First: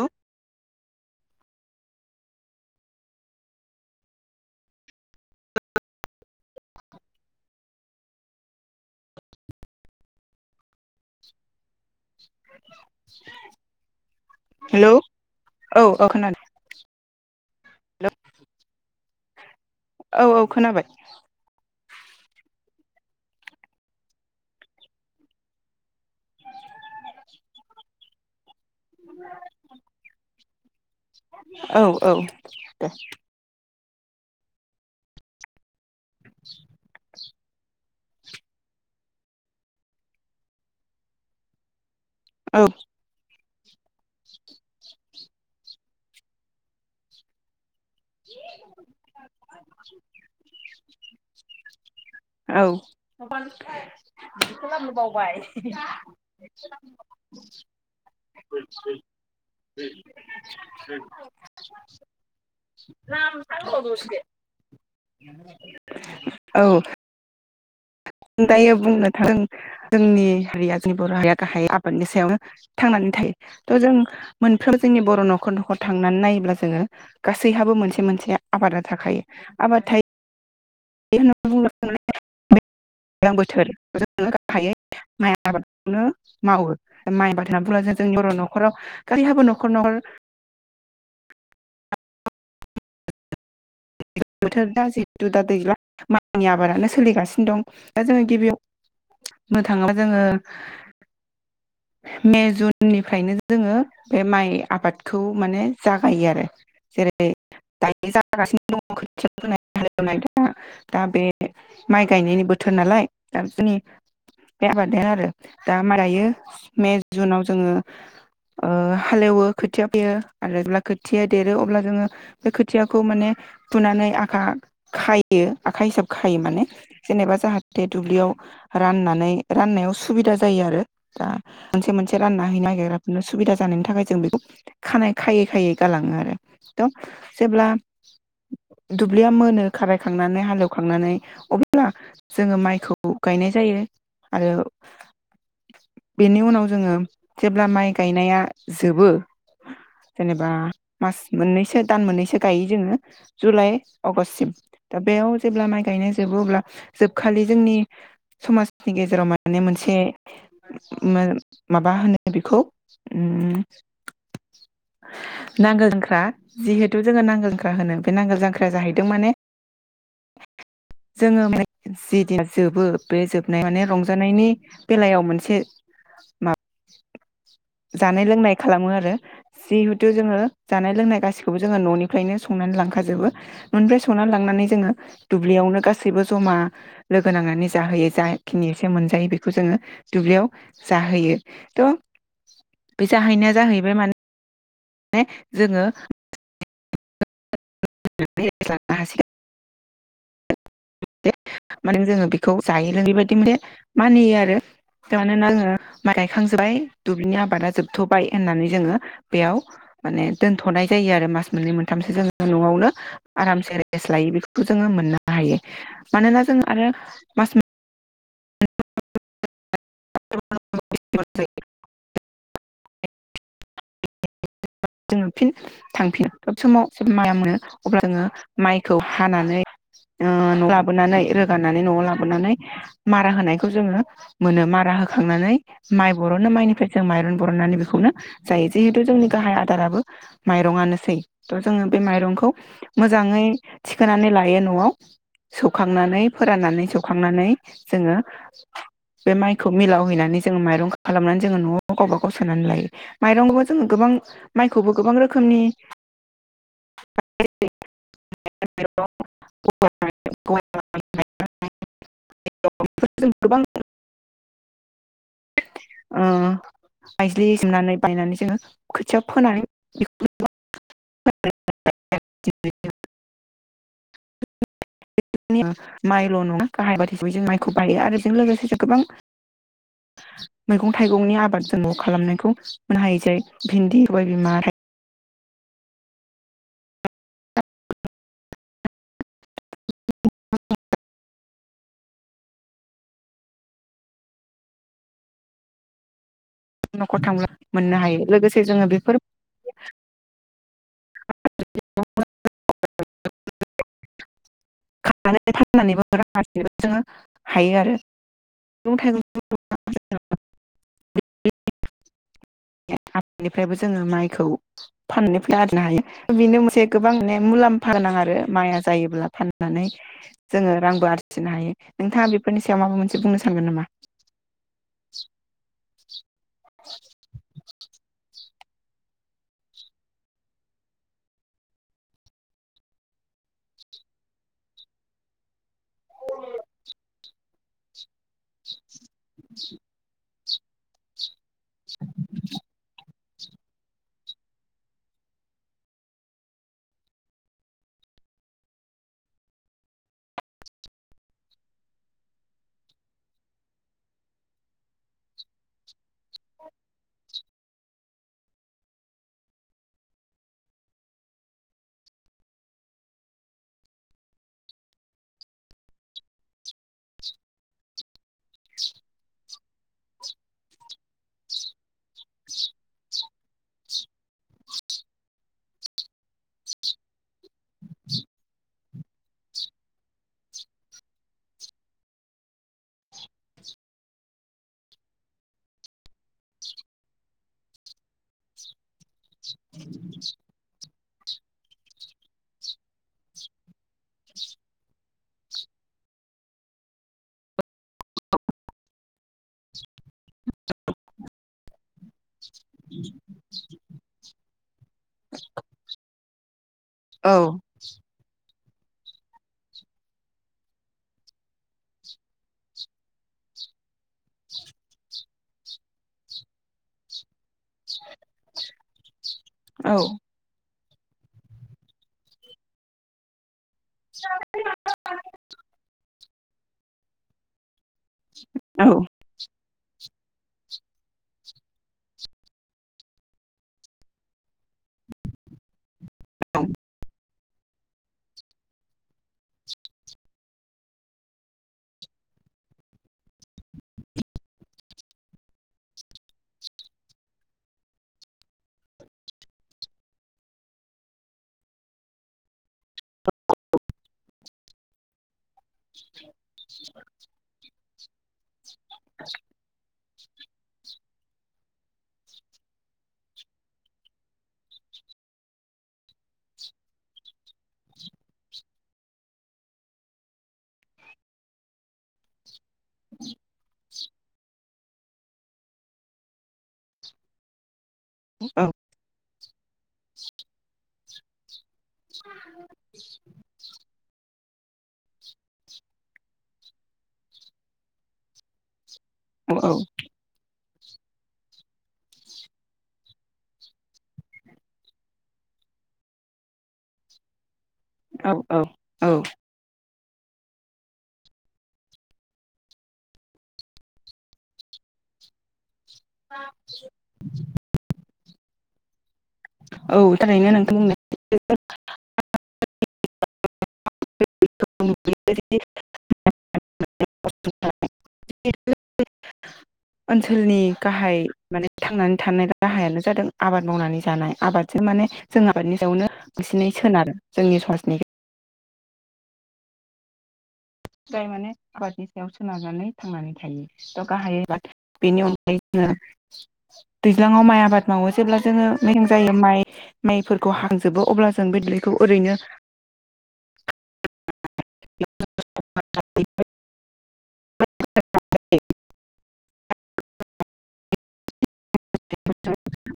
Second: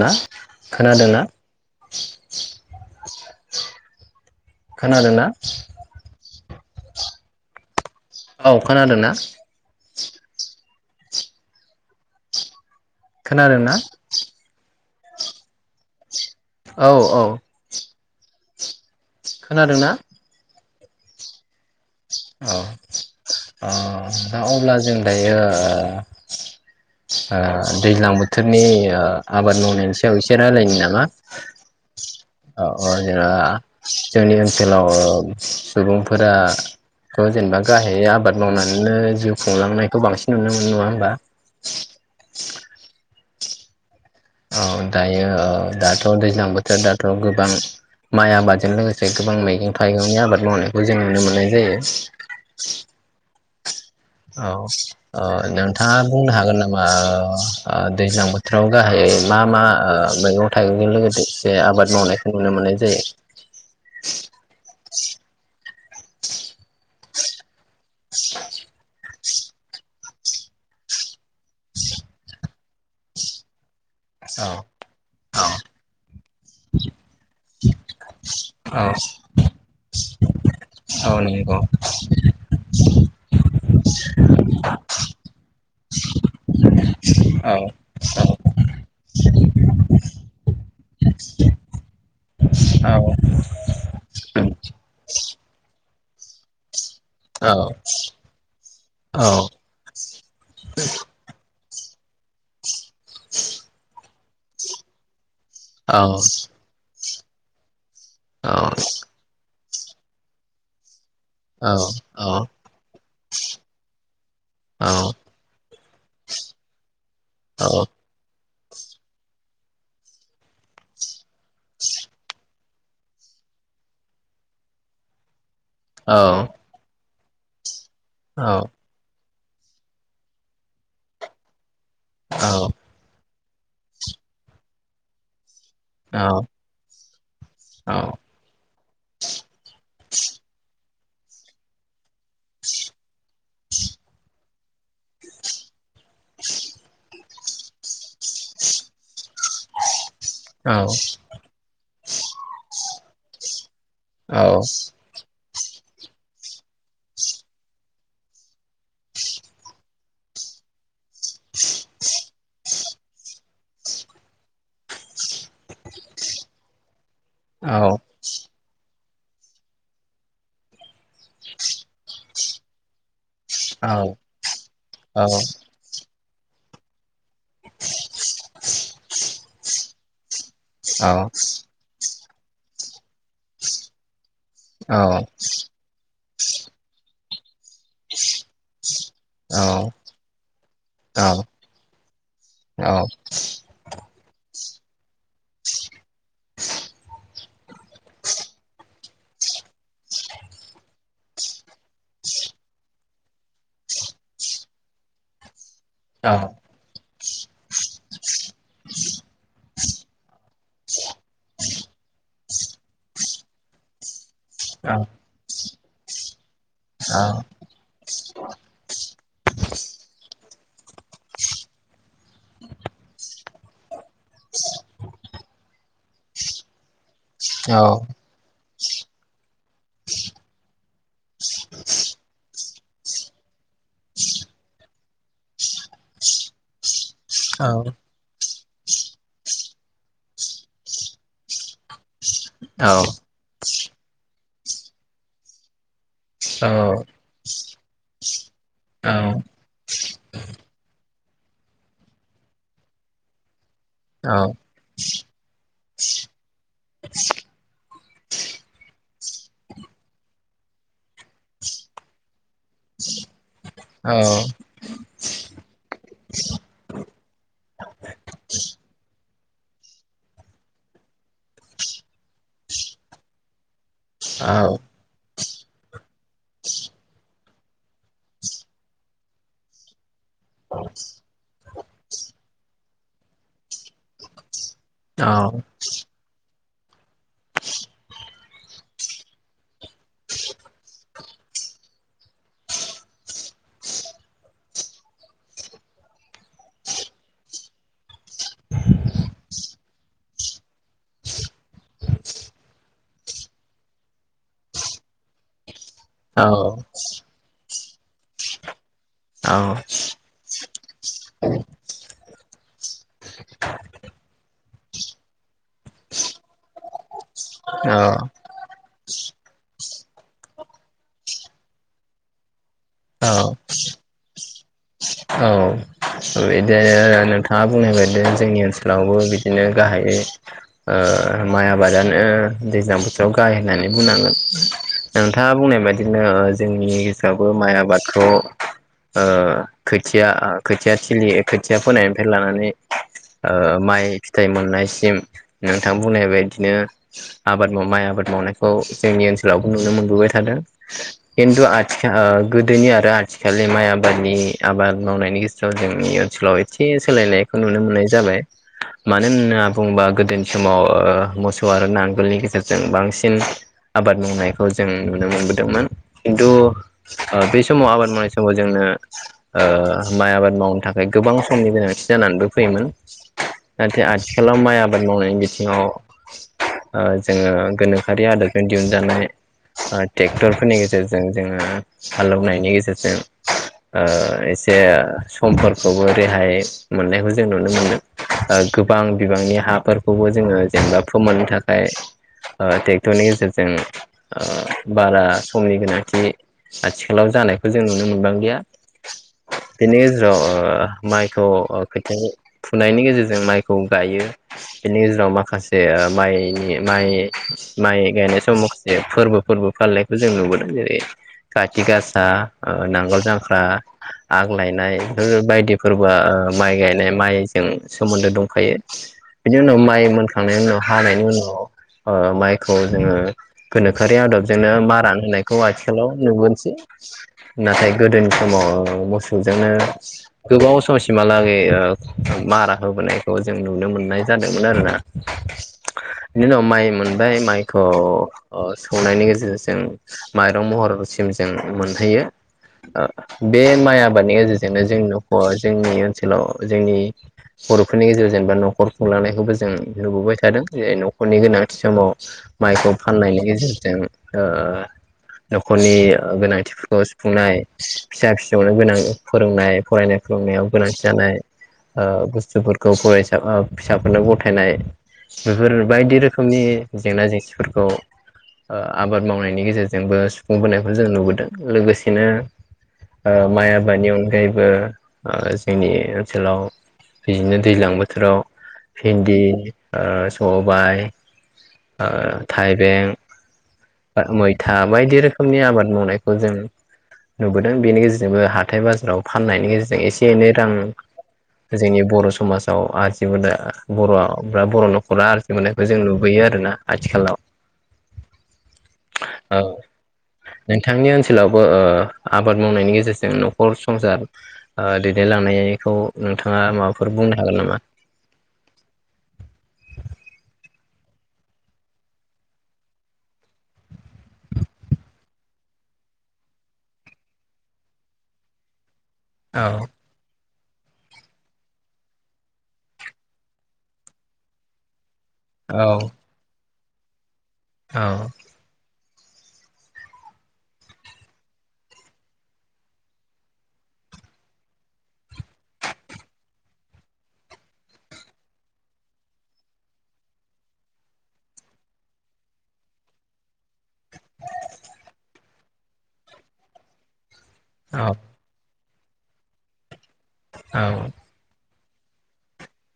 ना खोनादोंना? [inaudible] खोनादोंना? [inaudible] औ खोनादोंना? खोनादों ना हेलौ य? औ औ [inaudible] न [unintelligible] खोनादों ना? अ अ अब्ला जों दायो, ओ दैज्लां बोथोर नि ओ आबाद मावनायनिसायाव एस एसे रायलायनि नामा? औ औ अ दे। जेनेबा जोंनि ओनसोलाव सुबुं फोरा जेनेबा गाहाय आबाद मावनानैनो जिउ खुंलांनायखौ बांसिन नुनो मोनो नङा होमबा। औ। औ दायो औ दाथ' दैज्लां बोथोराव दाथ' गोबां माइ आबादजों लोगोसे गोबां मैगं थाइगंनि आबाद मावनो खौ जों नुनो मोननाय जायो। औ। औ खालामनो ओ बावबाय नोंथाङा बुंनो हागोन ओ नामा दैज्लां बोथोराव गाहायै मा मा ओ मैगं थाइगंजों लोगोसे ज आबाद मावनायखौ नुनो मोननाय जायो? औ दायो बुंनो जों जोंनि हारिया जोंनि बर' हारिया गाहाय आबादनि सायावनो थांनानै थायो। ओ जों औ मोनफ्रोम जोंनि बर' न'खर न'खर थांनानै नायोब्ला जोङो गासैहाबो मोनसे मोनसे औ आबादा थाखायो। आबाद थायो औ नंगौ [unintelligible] माइ आबाद बेखौनो मावो। औ [unintelligible] औ बोथोरा जिहेतु दा दैज्लां माइनि आबादानो सोलिगासिनो औ दं दा जोङो गिबियाव औ बुंनो थाङोबा जोङो मे जुन उननिफ्रायनो जोङो बे माइ आबादखौ माने जागायो आरो जेरै औ द [unintelligible] दङ खोथिया फोनाय हाल एवनाय दा बे माइ औ औ गायनायनि बोथोर नालाय दा जोंनि बे औ आबादायानो आरो। दा मारायो मे जुनाव जोङो ओ हालेवो खोथिया फोयो आरो जेब्ला खोथि या देरो अब्ला जोङो बे खोथियाखौ माने फुनानै आखा खायो आखाइ हिसाब खायो माने जेनेबा जाहा ते दुब्लियाव राननानै राननायाव सुबिदा जायो आरो दा मोनसे मोनसे रानना हैनो [unintelligible] सुबिदा जानायनि थाखाय जों बेखौ खानाय खायै खायै गालाङो आरो थ' जेब्ला दुब्लिया मोनो खारायखांनानै हालेवखांनानै अब्ला जोङो माइखौ गायनाय जायो आरो बेनि उनाव जोङो जेब्ला माइ गायनाया जोबो जेनेबा मास मोननैसो दान मोननैसो गायो जोङो। जुलाय आगषटसिम दा बेयाव जेब्ला माइ गायनायजोबो अब्ला जोबखालि जोंनि समाजनि गेजेराव माने मोनसे मोन माबा होनो बेखौ उम नांगोल जांख्रा जिहेत खौ जोङो नांगोल जांख्रा होनो। नांगोल जांख्राया जाहै हायदों माने जोङो जिदिन जोबो बे जोबनाय माने रंजानायनि बेलायाव मोनसे मा जानाय लोंनाय खालामो आरो जिहे थु जोङो जानाय लोंनाय गासिखौबो जोङो न'नि फ्रायनो संनानै लांखा खाजोबो न'निफ्राय संना लां नानै जोङो दुब्लियाव नो गासैबो जमा लोगो नांनानै जाहोयो जाखिनि एसे मोनजायो बेखौ जोङो दुब्लियाव जाहोयो थ' बे जाहैनाया जाहैबाय माने [inaudible] ने जोङो [unintelligible] माने जोङो बेखौ जायो लोङै बेबायदि मोने मानियो आरो मानोना जोङो माइ गायखांजोबबाय दुब्लिनि आबादा जोबथ'बाय होननानै जोङो बेयाव माने दोनथ'नाय जायो आरो मास मोननै मोनथामसो जोङो न'आवनो आरामसे रेस्ट लायो बेखौ खौ जोङो मोननो हायो। मानोना जोङो आरो मास [inaudible] [unintelligible] [inaudible] जोङो फिन थांफिन [unintelligible] समाव माइआ मोनो अब्ला जोङो माइखौ हानानै ओ न'आव लाबोनानै रोगानानै न'आव लाबोनानै मारा होनायखौ जोङो मोनो मारा होखांनानै माइ बर'नो माइनिफ्राय माइरं औ बरननानै बेखौनो जायो जिहेतु जोंनि गाहाय दाराबो माइरंआनोसै थ' जोङो बे माइरंखौ औ मोजाङै थिखोनानै ला न'आव सौखांनानै फोराननानै सौखांनानै जोङो बे माइखौ मिलावहैनानै जोंङो माइरं खालामनानै जोङो न'आव गावबा गाव सोनानै लायो माइरंखौबो जोङो गोबां खौबो गोबां रोखोमनि [unintelligible] [unintelligible] गोबां मायज्लि सोमनानै बायनानै जोङो खोथिया फोनानै [unintelligible] औ [unintelligible] माइल' नङा गाहाय आबाद हिसाबै माइखौ खौ बायो आरो बेजों लोगोसे गोबां मैगं थाइगंनि आबाद जों खालामनायखौ मोननो हायो जेरै भिन्दि गय सबायबिमा औ न'खर थांब्ला मोननो हायो लोगोसे जोङो बेफोर [inaudible] [unintelligible] [unintelligible] फनानैबो रां आरजिसनोबो जोङो हायो आरो मैगं थाइगं आनिफ्रायबो जोङो माइखौ फाननानै फैसा आरजिनो हायो बेनो मोनसे गोबां मुलाम्फा नां आरो माइया जायोब्ला फाननो जोङो रांबो आरजिनो हायो नोंथाङा बेफोरनि सायाव माबा मोनसे बुंनो सानगोन नामा औ बिदिनो नोंथाङा बुंनाय बायदि जोंनि ओनसोल ओनसोलावबो बिदिनो गाहायै माइ आबादानो दैज्लां बोथोराव गाहाय होननानै बुंनांगोन नोंथाङा बुंनाय बायदि बिदिनो जोंनि आवबो माइ आबाद थ' खोथिया ओ खोथिया थिलि खोथिया फोनायनायनिफ्राय लानानै ओ माइ फिथाइ मोननायसिम नोंथां बुंनाय बायदिनो आबाद माइ आबाद मावनायखौ जोंनि ओनसोलावबो नुनो मोनबोबाय थादों। खिन्थु आथिखाल गोदोनि आरो आथिखालनि माइ आबादनि आबाद मावनायनि गेजेराव जोंनि ओनसोलाव एसे सोलायनायखौ नुनो मोननाय जाबाय मानो होनना बुङोबा गोदोनि समाव मोसौ आरो नांगोलनि गेजेरजों बांसिन आबाद मावनायखौ जों नुनो मोनबोदोंमोन खिन्थु बे समाव आबाद मावनाय समाव जोंनो ओ माइ आबाद मावनो थाखाय गोबां समनि गोनांथि जानानैबो फैयोमोन नाथाय आथिखालाव माइ आबाद मावनायनि बिथिङाव जोङो गोनोखोआरि आदबजों दिहुनजानाय ट्रेक्टरफोरनि गेजेरजों जोङो हालेवनायनि गेजेरजों ओ एसे समफोरखौबो रेहाय मोननायखौ जों नुनो मोनदों ओ गोबां बिबांनि हाफोरखौबो जोङो जेनेबा फोमोननो थाखाय टेक्टरनि गेजेरजों ओ बारा समनि गोनांथि आथिखालाव जानायखौ जों नुनो मोनबां लिया बेनि गेजेराव माइखौ खोथिया फुनायनि गेजेरजों माइ खौ गायो बेनि गेजेराव माखासे माइनि औ माइ-माइ गायनाय समाव [unintelligible] फोरबो फोरबो फालिनायखौ जों नुबोदों जेरै कथि गासा, नांगोल जांख्रा आग लायनाय बेफोर बायदिफोरबो ओ माइ गायनाय माइजों सोमोन्दो दंफायो। बिनि उनाव औ माइ मोनखांनायनि उनाव हानायनि उनाव ओ माइखौ जोङो गोनोखोआरि आदबजोंनो मारान होनायखौ आथिखालाव नुगोनसै नाथाय गोदोनि औ समाव मोसौजोंनो गोबाव समसिमहालागै ओ मारा होबोनायखौ जों नुनो मोननाय जादोंमोन आरोना। बेनि उनखव माय मोन बे माइखौ ओ सौनायनि गेजेरजोंजों माइरं महरसिम जों मोनहैयो बे माइ आबादनि गेजेरजोंनो जों नख'रआ जोंनि ओनसोलाव जोंनि बर'फोरनि गेजेरजोंबा न'खर खुंलांनायखौबो जों नुबोबाय थादों जे न'खरनि गोनांथि समाव माइखौ फाननायनि गेजेरजों ओ न'खरनि गोनांथिफोरखौ सुफुंनाय फि-फिसा फि गोनां फोरोंनाय फरायनाय खुनायाव गोनांथि जानाय ओ बुस्थुफोरखौ फरायसा ओ फिसाफोरनो गथायनाय बेफोर बायदि रोखोमनि जेंना जेंसिफोरखौ आबाद मावनायनि गेजेरजोंबो सुफुंबोनायखौ जों नुबोदों लोगोसेनो ओ माय आ बाद अनगायैबो ओ जोंनि ओनसोलाव बिदिनो दैलां बोथ बोथोराव औ फिन्दी ओ स'बाय थाइबें थाबाय बेबायदि रोखोमनि आबाद मावनायखौ जों नुबोदों। बेनि गेजेरजोंबो हाथाय बाजा जेराव फान्नायनि गेजेरजों एसे एनै रां जोंनि बर' समाजाव आरजिबो बर' बा बर' न'खरा आरजिबोनायखौ जों नुबोयो आरोना आथिखालाव। औ औ औ नोंथांनि ओनसोलावबो ओ आब बाद मावनायनि गेजेरजों न'खर संसार दैदेनलांनाय बेखौ नोंथाङा माबाफोर बुंनो हागोन नामा? औ थारैनो नोंथां [unintelligible] [unintelligible] औ ओनसोलनि गाहाय माने थांनानै थानाय राहायानो जादों आबाद मावनानै जानाय आबादजों माने जों आबादनि औ सायावनो बिसिनि सोनारो जोंनि समाजनि औ जाय माने आबादनि सायाव सोनारनानै थांनानै थायो थ' गाहाय बेनि अनगायै जोङो दैज्लाङाव माइ आबाद मावो जेब्ला जोङो मेसें जायो माइ माइफोरखौ हांजोबो अब्ला जों बे दैैखौ ओरैनो [unintelligible] औ औ [unintelligible]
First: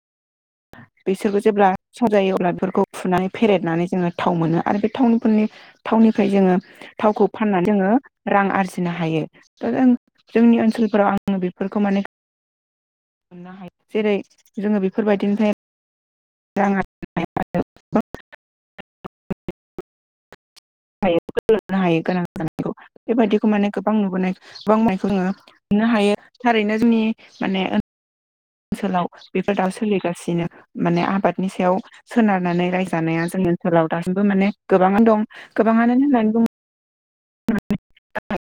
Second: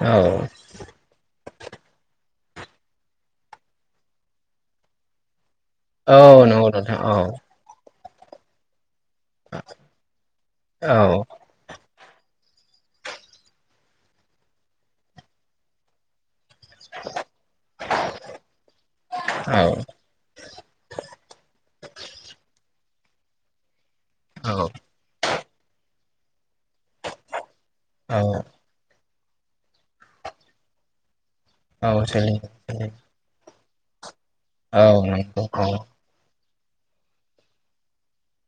औ जेब्लााव जायो अब्ला बेफोरखौ फुनानै फेरेदनानै जोङो थाव मोनो आरो बे थावनिफोरनि औ थावनिफ्राय जोङो नंगौ नोंथां औ थावखौ फाननानै जोङो रां आरजिना हायो थ' जोंनि औ ओनसोलफोराव आङो बेफोरखौ माने हमनो हायो जेरै जोङो बेफोरबायदिनो [unintelligible] औ [unintelligible] [unintelligible] नो हायो गोनां जानायखौ बेबायदिखौ माने गोबां नुबोनाय औ गोबां मोननो हायो थारैनो जोंनि माने औ ओनसोलाव बेफोर दा सोलिगासिनो माने आबाद नि सायाव औ सोलियो सोनारनानै रायजोनाया जोङो सोलाव दास बो माने औ गोबां दं नंगौ औ गोबाङ होननानै [unintelligible]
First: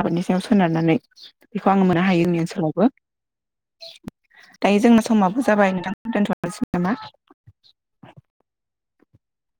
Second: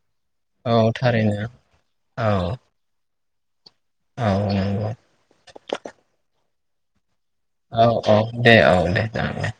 आबादनि सायाव औ सोनारनानै थारैनो बेखौ आङो मोननो हायो जोंनि औ ओनसोलावबो। औ दायो नंगौ जोंनो समाबो जाबाय नोंथांखौ दोनथ' [unintelligible] औ औ दे औ दे जागोन दे